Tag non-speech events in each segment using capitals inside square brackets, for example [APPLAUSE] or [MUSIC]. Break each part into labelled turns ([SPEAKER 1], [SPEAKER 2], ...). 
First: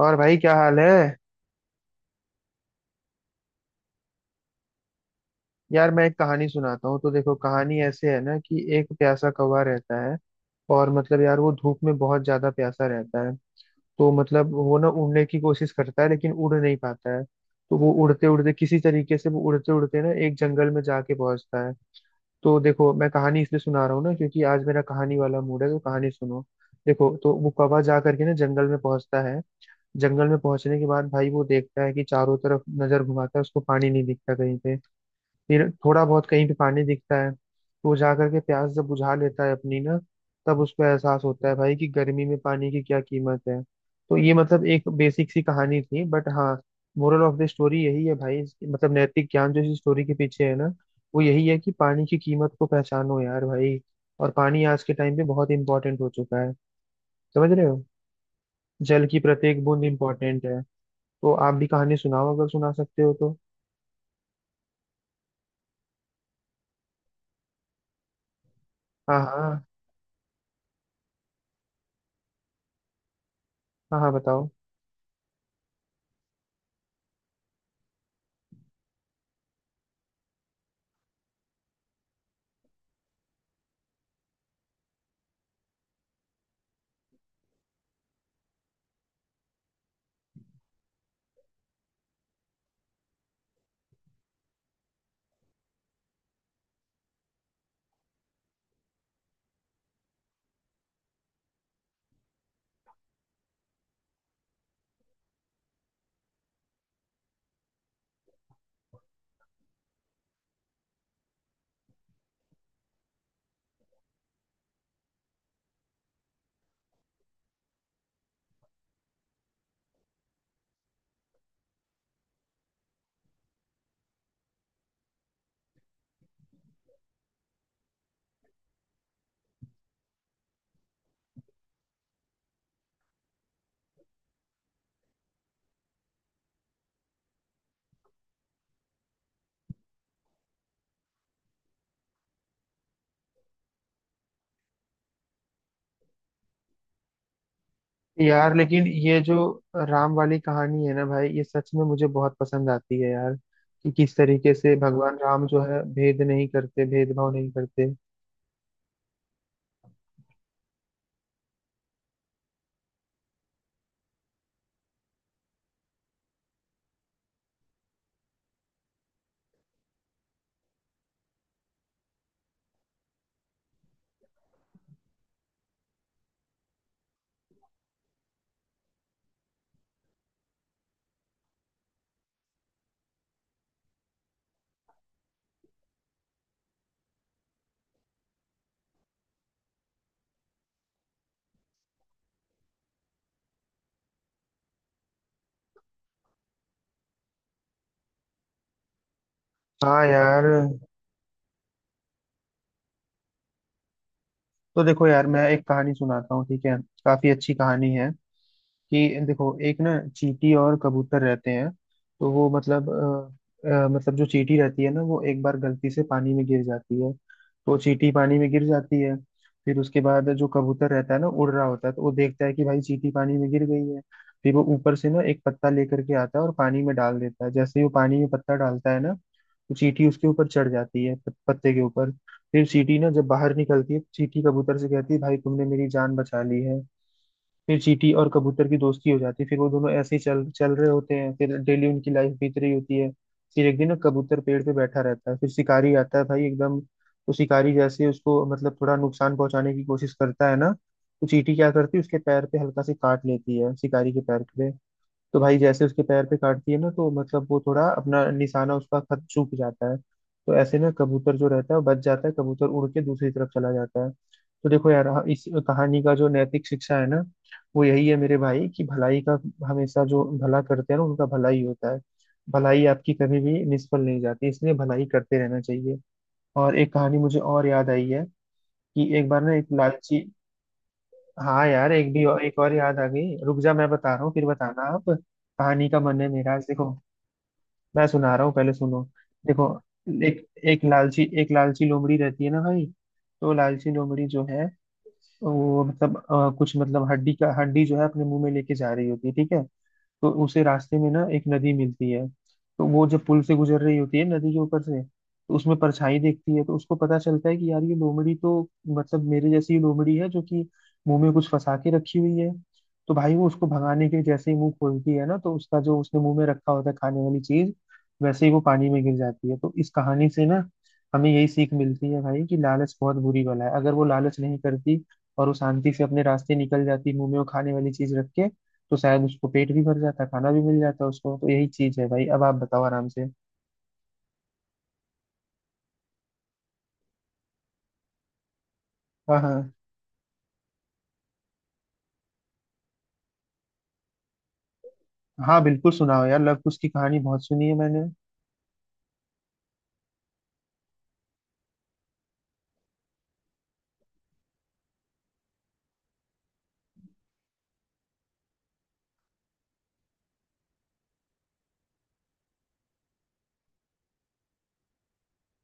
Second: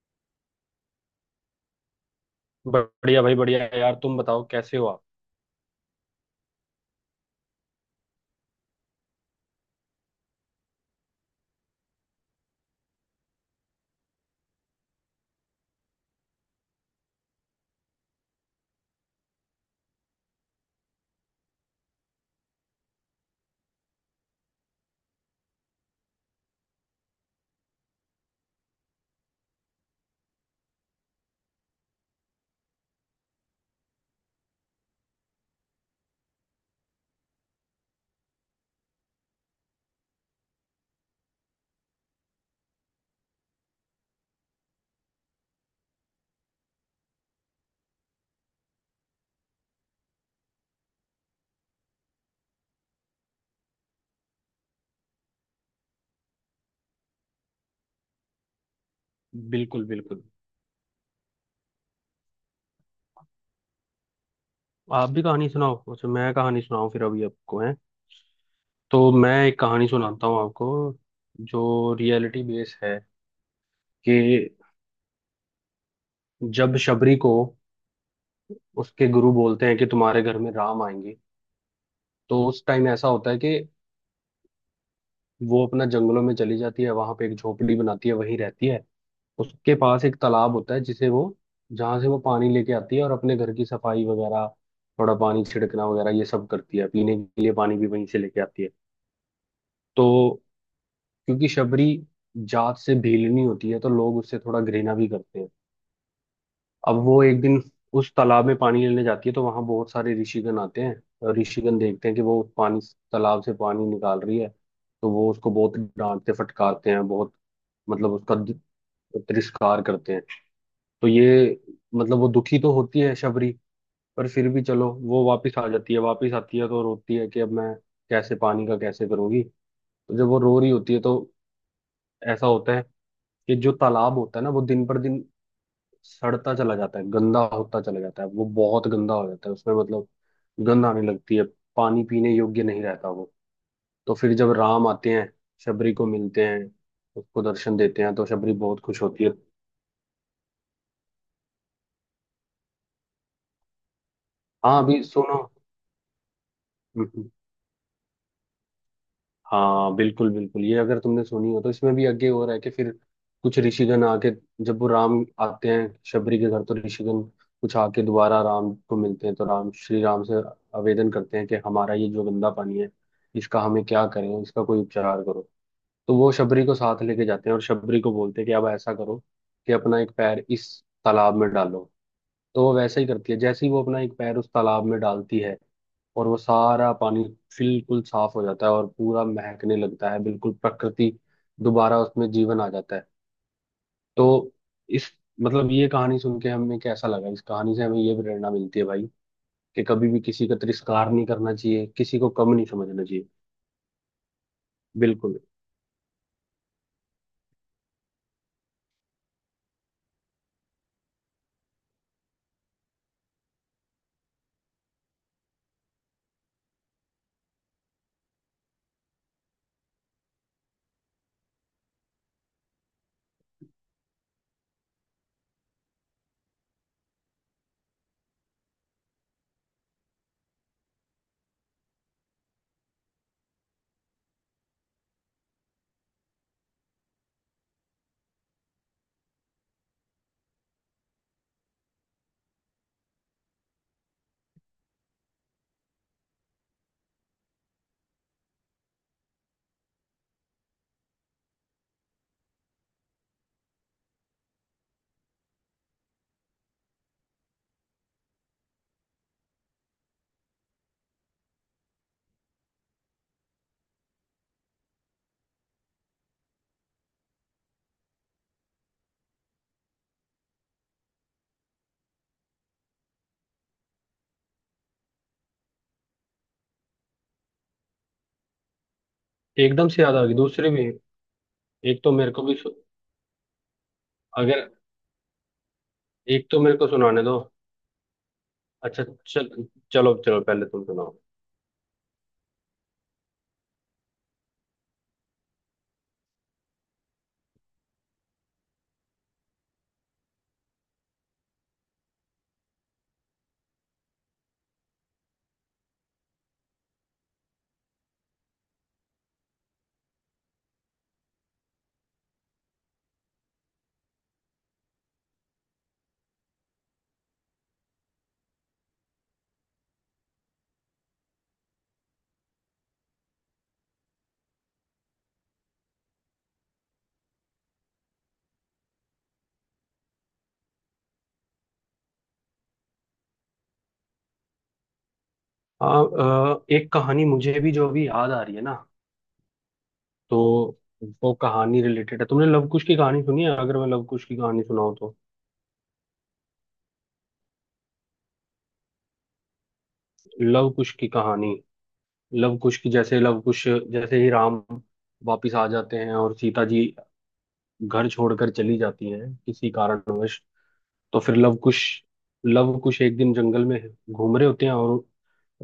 [SPEAKER 1] और भाई क्या हाल है।
[SPEAKER 2] बढ़िया भाई, बढ़िया। यार तुम बताओ कैसे हो आप।
[SPEAKER 1] यार मैं एक कहानी सुनाता हूँ तो देखो कहानी ऐसे है ना कि एक प्यासा कौवा रहता है। और मतलब यार वो धूप में बहुत ज्यादा प्यासा रहता है। तो मतलब वो ना उड़ने की कोशिश करता है लेकिन उड़ नहीं पाता है। तो वो उड़ते उड़ते किसी तरीके से वो उड़ते उड़ते ना एक जंगल में जाके पहुंचता है। तो देखो मैं कहानी इसलिए सुना रहा हूँ ना क्योंकि आज मेरा कहानी वाला मूड है तो कहानी सुनो। देखो तो वो कौवा जा करके ना जंगल में पहुंचता है। जंगल में पहुंचने के बाद भाई वो देखता है कि चारों तरफ नजर घुमाता है उसको पानी नहीं दिखता कहीं पे। फिर थोड़ा बहुत कहीं पे पानी दिखता है तो वो जा करके प्यास जब बुझा लेता है अपनी ना। तब उसको एहसास होता है भाई कि गर्मी में पानी की क्या कीमत है। तो ये मतलब एक बेसिक सी कहानी थी बट हाँ। मोरल ऑफ द स्टोरी यही है भाई मतलब नैतिक ज्ञान जो इस स्टोरी के पीछे है ना। वो यही है कि पानी की कीमत को पहचानो यार भाई। और पानी आज के टाइम पे बहुत इंपॉर्टेंट हो चुका है। समझ रहे हो। जल की प्रत्येक बूंद
[SPEAKER 2] बिल्कुल, बिल्कुल।
[SPEAKER 1] इंपॉर्टेंट है। तो आप भी कहानी सुनाओ अगर सुना सकते हो तो।
[SPEAKER 2] आप भी कहानी सुनाओ। अच्छा मैं कहानी सुनाऊं फिर, अभी आपको है। तो
[SPEAKER 1] हाँ
[SPEAKER 2] मैं एक
[SPEAKER 1] हाँ।
[SPEAKER 2] कहानी सुनाता हूँ आपको, जो रियलिटी बेस है।
[SPEAKER 1] हाँ हाँ
[SPEAKER 2] कि
[SPEAKER 1] बताओ।
[SPEAKER 2] जब शबरी को उसके गुरु बोलते हैं कि तुम्हारे घर में राम आएंगे, तो उस टाइम ऐसा होता है कि वो अपना जंगलों में चली जाती है। वहां पे एक झोपड़ी बनाती है, वहीं रहती है। उसके पास एक तालाब होता है जिसे वो, जहाँ से वो पानी लेके आती है, और अपने घर की सफाई वगैरह, थोड़ा पानी छिड़कना वगैरह ये सब करती है। पीने के लिए पानी भी वहीं से लेके आती है। तो क्योंकि शबरी जात से भीलनी होती है, तो लोग उससे थोड़ा घृणा भी करते हैं। अब वो एक दिन उस तालाब में पानी लेने जाती है, तो वहां बहुत सारे ऋषिगण आते हैं। और ऋषिगण देखते हैं कि वो पानी, तालाब से पानी निकाल रही है। तो वो उसको बहुत डांटते फटकारते हैं, बहुत, मतलब उसका तिरस्कार करते हैं। तो ये, मतलब वो दुखी तो होती है शबरी, पर फिर भी चलो वो वापस आ जाती है। वापस आती है तो रोती है कि अब मैं कैसे, पानी का कैसे करूंगी। तो जब वो रो रही होती है तो ऐसा होता है कि जो तालाब होता है ना, वो दिन पर दिन सड़ता चला जाता है, गंदा होता चला जाता है। वो बहुत गंदा हो जाता है, उसमें मतलब गंध आने लगती है। पानी पीने योग्य नहीं रहता वो। तो फिर जब राम आते हैं, शबरी को मिलते हैं, उसको दर्शन देते हैं, तो शबरी
[SPEAKER 1] यार
[SPEAKER 2] बहुत
[SPEAKER 1] लेकिन
[SPEAKER 2] खुश
[SPEAKER 1] ये
[SPEAKER 2] होती है।
[SPEAKER 1] जो राम वाली कहानी है ना भाई ये सच में मुझे बहुत पसंद आती है यार। कि किस तरीके से
[SPEAKER 2] हाँ अभी
[SPEAKER 1] भगवान
[SPEAKER 2] सुनो।
[SPEAKER 1] राम जो है भेद नहीं करते भेदभाव
[SPEAKER 2] [LAUGHS]
[SPEAKER 1] नहीं करते।
[SPEAKER 2] हाँ बिल्कुल, बिल्कुल। ये अगर तुमने सुनी हो तो इसमें भी आगे हो रहा है कि फिर कुछ ऋषिगण आके, जब वो राम आते हैं शबरी के घर तो ऋषिगण कुछ आके दोबारा राम को मिलते हैं। तो राम, श्री राम से आवेदन करते हैं कि हमारा ये जो गंदा पानी है, इसका हमें क्या करें, इसका कोई उपचार करो। तो वो शबरी को साथ लेके जाते हैं और शबरी को बोलते हैं कि अब ऐसा करो कि अपना एक पैर इस तालाब में डालो। तो वो वैसा ही करती है। जैसे ही वो अपना एक पैर उस तालाब में डालती है, और वो सारा पानी बिल्कुल साफ हो जाता है, और पूरा महकने लगता है, बिल्कुल प्रकृति दोबारा उसमें जीवन आ जाता है। तो इस, मतलब ये कहानी सुन के हमें कैसा लगा, इस कहानी से हमें ये प्रेरणा मिलती है भाई कि
[SPEAKER 1] हाँ
[SPEAKER 2] कभी भी
[SPEAKER 1] यार।
[SPEAKER 2] किसी का तिरस्कार नहीं करना चाहिए, किसी को कम नहीं समझना चाहिए।
[SPEAKER 1] तो देखो यार
[SPEAKER 2] बिल्कुल।
[SPEAKER 1] मैं एक कहानी सुनाता हूँ ठीक है। काफी अच्छी कहानी है। कि देखो एक ना चींटी और कबूतर रहते हैं। तो वो मतलब मतलब जो चींटी रहती है ना वो एक बार गलती से पानी में गिर जाती है। तो चींटी पानी में गिर जाती है। फिर उसके बाद जो कबूतर रहता है ना उड़ रहा होता है तो वो देखता है कि भाई चींटी पानी में गिर गई है। फिर वो ऊपर से ना एक पत्ता लेकर के आता है और पानी में डाल देता है जैसे ही वो पानी में पत्ता डालता है ना। तो चींटी उसके ऊपर चढ़ जाती है पत्ते के ऊपर। फिर चींटी ना जब बाहर निकलती है तो चींटी कबूतर से कहती है भाई तुमने मेरी जान बचा ली है। फिर चींटी और कबूतर की दोस्ती हो जाती है फिर वो दोनों ऐसे ही चल चल रहे होते हैं फिर डेली उनकी लाइफ बीत रही होती है। फिर एक दिन ना कबूतर पेड़ पे बैठा रहता है फिर शिकारी आता है भाई एकदम तो शिकारी जैसे उसको मतलब थोड़ा नुकसान पहुंचाने की कोशिश करता है ना। तो चींटी क्या करती है उसके पैर पे हल्का से काट लेती है शिकारी के पैर पे। तो भाई जैसे उसके पैर पे काटती है ना तो मतलब वो थोड़ा अपना निशाना उसका खत चूक जाता है तो ऐसे ना कबूतर जो रहता है वो बच जाता है कबूतर उड़ के दूसरी तरफ चला जाता है। तो देखो यार, हाँ, इस कहानी का जो नैतिक शिक्षा है ना। वो यही है मेरे भाई कि भलाई का हमेशा जो भला करते हैं ना उनका भलाई होता है। भलाई आपकी कभी भी निष्फल नहीं जाती इसलिए भलाई करते रहना चाहिए। और एक कहानी मुझे और याद आई है। कि एक बार ना एक
[SPEAKER 2] एकदम से याद
[SPEAKER 1] लालची।
[SPEAKER 2] आ गई दूसरी भी।
[SPEAKER 1] हाँ यार
[SPEAKER 2] एक
[SPEAKER 1] एक
[SPEAKER 2] तो
[SPEAKER 1] भी
[SPEAKER 2] मेरे को
[SPEAKER 1] और
[SPEAKER 2] भी
[SPEAKER 1] एक और याद आ गई रुक जा मैं बता रहा हूँ फिर
[SPEAKER 2] अगर,
[SPEAKER 1] बताना आप, कहानी का मन है
[SPEAKER 2] एक
[SPEAKER 1] मेरा
[SPEAKER 2] तो
[SPEAKER 1] आज,
[SPEAKER 2] मेरे को
[SPEAKER 1] देखो।
[SPEAKER 2] सुनाने दो।
[SPEAKER 1] मैं सुना रहा हूँ पहले सुनो।
[SPEAKER 2] अच्छा चल।
[SPEAKER 1] देखो
[SPEAKER 2] चलो चलो,
[SPEAKER 1] एक
[SPEAKER 2] पहले तुम सुनाओ।
[SPEAKER 1] एक लालची लोमड़ी रहती है ना भाई। तो लालची लोमड़ी जो है वो मतलब कुछ मतलब हड्डी जो है अपने मुंह में लेके जा रही होती है ठीक है। तो उसे रास्ते में ना एक नदी मिलती है। तो वो जब पुल से गुजर रही होती है नदी के ऊपर से तो उसमें परछाई देखती है तो उसको पता चलता है कि यार ये लोमड़ी तो मतलब मेरे जैसी ही लोमड़ी है जो कि मुंह में कुछ फंसा के रखी हुई है। तो भाई वो उसको भगाने के लिए जैसे ही मुंह खोलती है ना तो उसका जो उसने मुंह में रखा होता है खाने वाली चीज वैसे ही वो पानी में गिर जाती है। तो इस कहानी से ना हमें यही सीख मिलती है भाई कि लालच बहुत बुरी बला है अगर वो लालच नहीं करती और वो शांति से अपने रास्ते निकल जाती मुंह में वो खाने वाली चीज रख के तो शायद उसको पेट भी भर जाता खाना भी मिल जाता उसको। तो यही चीज है भाई अब आप बताओ आराम से।
[SPEAKER 2] हाँ। एक कहानी मुझे भी जो अभी याद आ रही है ना,
[SPEAKER 1] हाँ हाँ।
[SPEAKER 2] तो वो कहानी रिलेटेड है। तुमने लव कुश की कहानी सुनी है? अगर मैं लव कुश की कहानी सुनाऊं तो।
[SPEAKER 1] हाँ बिल्कुल सुनाओ यार लव कुश की कहानी बहुत सुनी है मैंने।
[SPEAKER 2] लव कुश की कहानी, लव कुश की जैसे, लव कुश जैसे ही राम वापिस आ जाते हैं और सीता जी घर छोड़कर चली जाती हैं किसी कारणवश, तो फिर लव कुश, लव कुश एक दिन जंगल में घूम रहे होते हैं। और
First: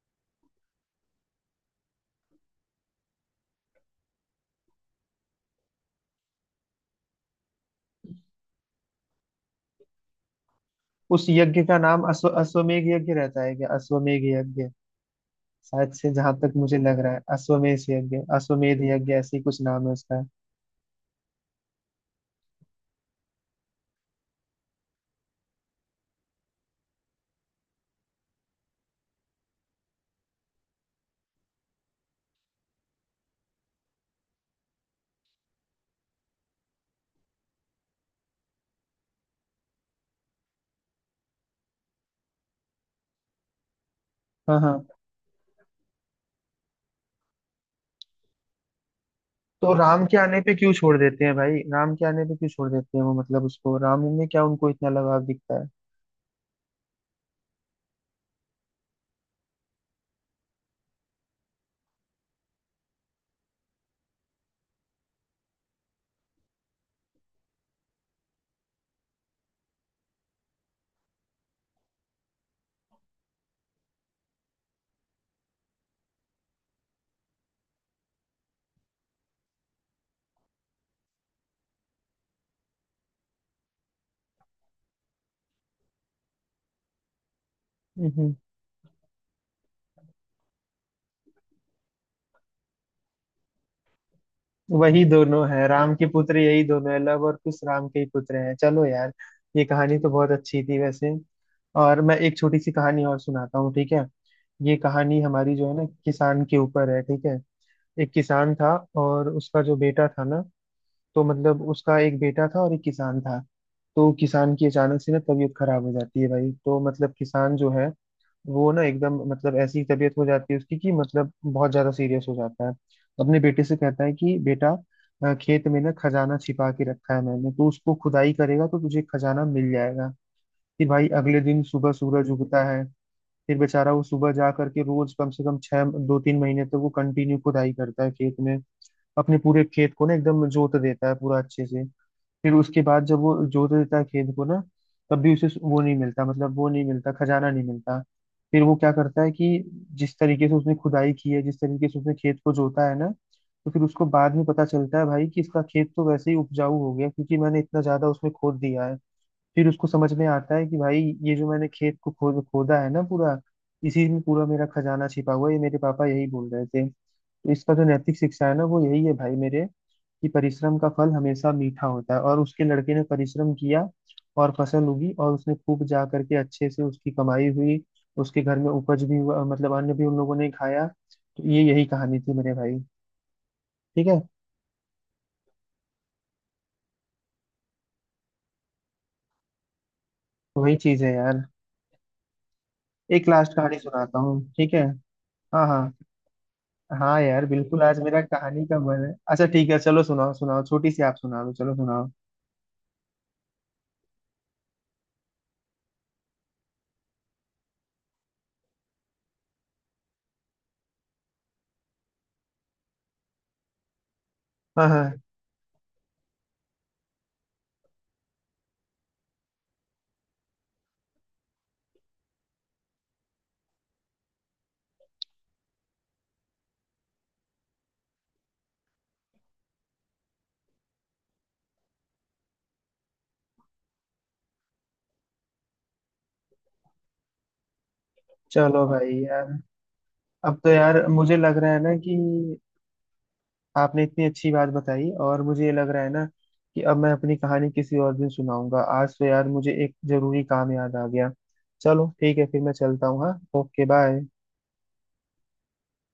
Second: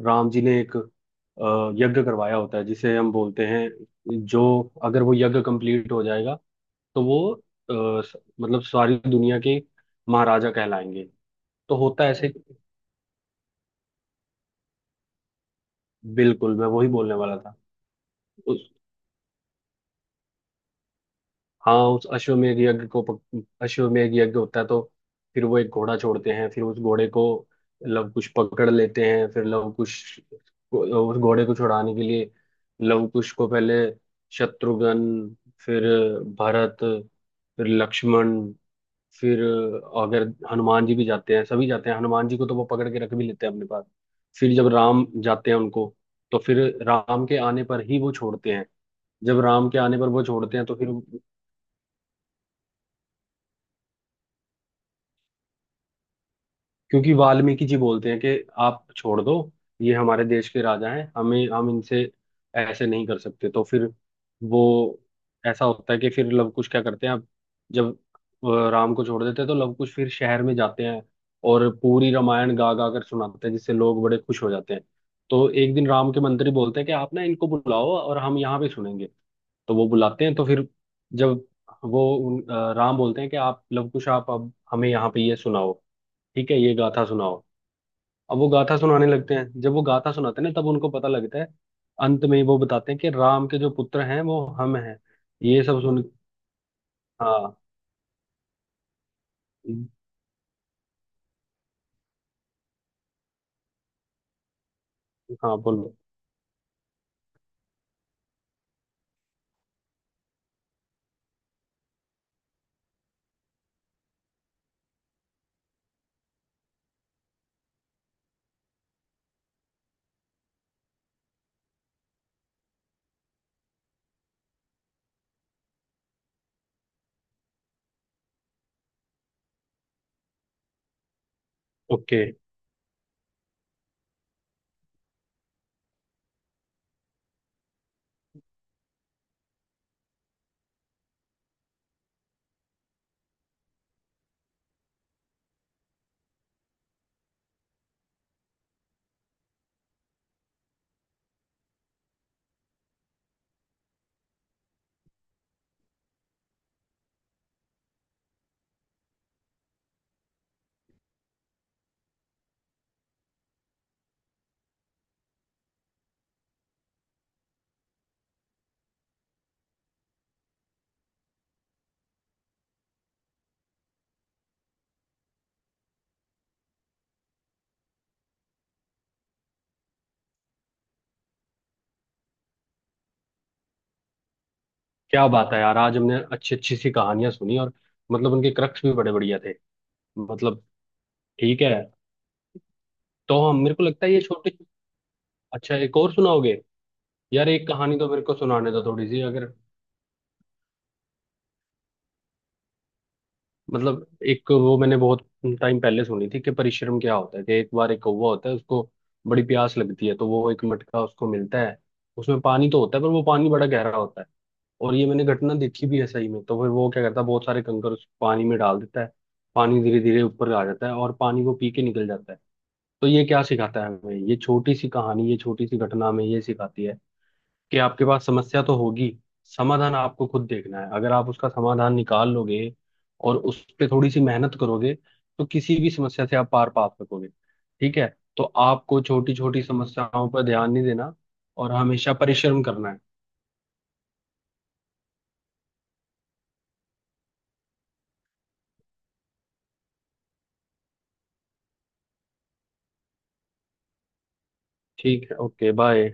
[SPEAKER 2] राम जी ने एक यज्ञ करवाया होता है, जिसे हम बोलते हैं जो, अगर वो यज्ञ कंप्लीट हो जाएगा तो वो मतलब सारी दुनिया के महाराजा कहलाएंगे।
[SPEAKER 1] उस यज्ञ
[SPEAKER 2] तो
[SPEAKER 1] का नाम
[SPEAKER 2] होता ऐसे,
[SPEAKER 1] अश्वमेघ यज्ञ रहता है क्या, अश्वमेघ यज्ञ। शायद से जहां तक
[SPEAKER 2] बिल्कुल मैं
[SPEAKER 1] मुझे
[SPEAKER 2] वही
[SPEAKER 1] लग रहा
[SPEAKER 2] बोलने
[SPEAKER 1] है
[SPEAKER 2] वाला था। उस,
[SPEAKER 1] अश्वमेध यज्ञ ऐसे ही कुछ नाम है उसका।
[SPEAKER 2] हाँ, उस अश्वमेध यज्ञ को अश्वमेध यज्ञ होता है तो फिर वो एक घोड़ा छोड़ते हैं। फिर उस घोड़े को लवकुश पकड़ लेते हैं। फिर उस घोड़े को छुड़ाने के लिए लवकुश को पहले शत्रुघ्न, फिर भरत, फिर लक्ष्मण, फिर अगर हनुमान जी भी जाते हैं, सभी जाते हैं। हनुमान जी को तो वो पकड़ के रख भी लेते हैं अपने पास। फिर
[SPEAKER 1] हाँ
[SPEAKER 2] जब
[SPEAKER 1] हाँ।
[SPEAKER 2] राम जाते हैं उनको, तो फिर राम के आने पर ही वो छोड़ते हैं। जब राम
[SPEAKER 1] तो
[SPEAKER 2] के आने
[SPEAKER 1] राम
[SPEAKER 2] पर
[SPEAKER 1] के
[SPEAKER 2] वो
[SPEAKER 1] आने पे
[SPEAKER 2] छोड़ते हैं
[SPEAKER 1] क्यों
[SPEAKER 2] तो फिर,
[SPEAKER 1] छोड़ देते हैं भाई, राम के आने पे क्यों छोड़ देते हैं वो, मतलब उसको राम में क्या उनको इतना लगाव दिखता
[SPEAKER 2] क्योंकि वाल्मीकि जी बोलते हैं कि आप छोड़ दो, ये हमारे देश के राजा हैं, हमें, हम इनसे ऐसे नहीं कर सकते। तो फिर वो, ऐसा होता है कि फिर लवकुश क्या करते हैं अब, जब राम को छोड़ देते हैं तो लवकुश फिर शहर में जाते हैं और पूरी रामायण गा गा कर सुनाते हैं, जिससे लोग बड़े खुश हो जाते हैं। तो एक दिन राम के मंत्री बोलते हैं कि आप ना इनको बुलाओ, और हम यहाँ पे सुनेंगे। तो वो बुलाते हैं तो फिर जब वो राम बोलते हैं कि आप लवकुश, आप अब हमें यहाँ पे ये सुनाओ, ठीक है, ये गाथा सुनाओ।
[SPEAKER 1] है।
[SPEAKER 2] अब वो गाथा सुनाने लगते हैं। जब वो गाथा सुनाते हैं ना तब उनको पता लगता है, अंत में वो बताते हैं कि राम के जो पुत्र हैं वो हम हैं।
[SPEAKER 1] वही दोनों
[SPEAKER 2] ये
[SPEAKER 1] है
[SPEAKER 2] सब
[SPEAKER 1] राम
[SPEAKER 2] सुन।
[SPEAKER 1] के पुत्र, यही दोनों है लव और
[SPEAKER 2] हाँ।
[SPEAKER 1] कुश राम के ही पुत्र हैं, चलो यार। ये कहानी तो बहुत अच्छी थी वैसे। और मैं एक छोटी सी कहानी और सुनाता हूँ ठीक है। ये कहानी हमारी
[SPEAKER 2] हाँ
[SPEAKER 1] जो है ना
[SPEAKER 2] बोलो।
[SPEAKER 1] किसान के ऊपर है ठीक है। एक किसान था। और उसका जो बेटा था ना। तो मतलब उसका एक बेटा था और एक किसान था। तो किसान की अचानक से ना तबीयत खराब हो जाती है भाई तो मतलब किसान जो है वो ना एकदम मतलब ऐसी तबीयत हो जाती है उसकी कि मतलब बहुत ज्यादा सीरियस हो जाता है। अपने बेटे से कहता है कि बेटा खेत में ना खजाना छिपा के रखा है मैंने तो उसको खुदाई करेगा तो तुझे खजाना मिल जाएगा। फिर भाई अगले दिन सुबह
[SPEAKER 2] ओके।
[SPEAKER 1] सूरज उगता है। फिर बेचारा वो सुबह जा करके रोज कम से कम छह 2-3 महीने तक वो कंटिन्यू खुदाई करता है खेत में। अपने पूरे खेत को ना एकदम जोत देता है पूरा अच्छे से। फिर उसके बाद जब वो जोत देता है खेत को ना तब भी उसे वो नहीं मिलता मतलब वो नहीं मिलता खजाना नहीं मिलता। फिर वो क्या करता है कि जिस तरीके से उसने खुदाई की है जिस तरीके से उसने खेत को जोता है ना तो फिर उसको बाद में पता चलता है भाई कि इसका खेत तो वैसे ही उपजाऊ हो गया क्योंकि मैंने इतना ज्यादा उसमें खोद दिया है। फिर उसको समझ में आता है कि भाई ये जो मैंने खेत को खोदा है ना पूरा इसी में पूरा मेरा खजाना छिपा हुआ है ये मेरे पापा यही बोल रहे थे। तो इसका जो नैतिक शिक्षा है ना वो यही है भाई मेरे कि परिश्रम का फल हमेशा मीठा होता है और उसके लड़के ने परिश्रम किया। और फसल उगी और उसने खूब जा करके अच्छे से उसकी कमाई हुई। उसके घर में उपज भी हुआ मतलब अन्न भी उन लोगों ने खाया। तो ये यही कहानी थी मेरे भाई। ठीक है।
[SPEAKER 2] क्या बात है यार, आज हमने अच्छी अच्छी सी कहानियां सुनी, और मतलब उनके क्रक्स भी बड़े बढ़िया थे, मतलब।
[SPEAKER 1] वही चीज है यार।
[SPEAKER 2] ठीक है।
[SPEAKER 1] एक
[SPEAKER 2] तो
[SPEAKER 1] लास्ट
[SPEAKER 2] हम, मेरे
[SPEAKER 1] कहानी
[SPEAKER 2] को लगता है
[SPEAKER 1] सुनाता
[SPEAKER 2] ये
[SPEAKER 1] हूँ
[SPEAKER 2] छोटी।
[SPEAKER 1] ठीक है। हाँ
[SPEAKER 2] अच्छा
[SPEAKER 1] हाँ।
[SPEAKER 2] एक और सुनाओगे?
[SPEAKER 1] हाँ यार
[SPEAKER 2] यार एक
[SPEAKER 1] बिल्कुल
[SPEAKER 2] कहानी
[SPEAKER 1] आज
[SPEAKER 2] तो
[SPEAKER 1] मेरा
[SPEAKER 2] मेरे को
[SPEAKER 1] कहानी
[SPEAKER 2] सुनाने
[SPEAKER 1] का
[SPEAKER 2] दो
[SPEAKER 1] मन
[SPEAKER 2] थोड़ी
[SPEAKER 1] है,
[SPEAKER 2] सी,
[SPEAKER 1] अच्छा
[SPEAKER 2] अगर,
[SPEAKER 1] ठीक है चलो सुनाओ सुनाओ छोटी सी आप सुना दो, चलो सुनाओ।
[SPEAKER 2] मतलब। एक वो मैंने बहुत टाइम पहले सुनी थी कि परिश्रम क्या होता है। कि एक बार एक कौवा होता है, उसको बड़ी प्यास लगती है। तो वो, एक मटका उसको मिलता है, उसमें पानी तो होता है, पर वो पानी बड़ा गहरा होता है।
[SPEAKER 1] हाँ
[SPEAKER 2] और ये
[SPEAKER 1] हाँ।
[SPEAKER 2] मैंने घटना देखी भी है सही में। तो फिर वो क्या करता है, बहुत सारे कंकर उस पानी में डाल देता है। पानी धीरे धीरे ऊपर आ जाता है और पानी वो पी के निकल जाता है। तो ये क्या सिखाता है हमें, ये छोटी सी कहानी, ये छोटी सी घटना हमें ये सिखाती है कि आपके पास समस्या तो होगी, समाधान आपको खुद देखना है। अगर आप उसका समाधान निकाल लोगे, और उस पे थोड़ी सी मेहनत करोगे, तो किसी भी समस्या से आप पार पा सकोगे। ठीक है। तो
[SPEAKER 1] चलो
[SPEAKER 2] आपको
[SPEAKER 1] भाई
[SPEAKER 2] छोटी
[SPEAKER 1] यार।
[SPEAKER 2] छोटी समस्याओं पर
[SPEAKER 1] अब तो
[SPEAKER 2] ध्यान नहीं
[SPEAKER 1] यार
[SPEAKER 2] देना,
[SPEAKER 1] मुझे लग
[SPEAKER 2] और
[SPEAKER 1] रहा है ना
[SPEAKER 2] हमेशा
[SPEAKER 1] कि
[SPEAKER 2] परिश्रम करना है।
[SPEAKER 1] आपने इतनी अच्छी बात बताई और मुझे ये लग रहा है ना कि अब मैं अपनी कहानी किसी और दिन सुनाऊंगा, आज तो यार मुझे एक जरूरी काम याद आ गया। चलो ठीक है फिर मैं चलता हूँ, हाँ ओके बाय।
[SPEAKER 2] ठीक है, ओके बाय।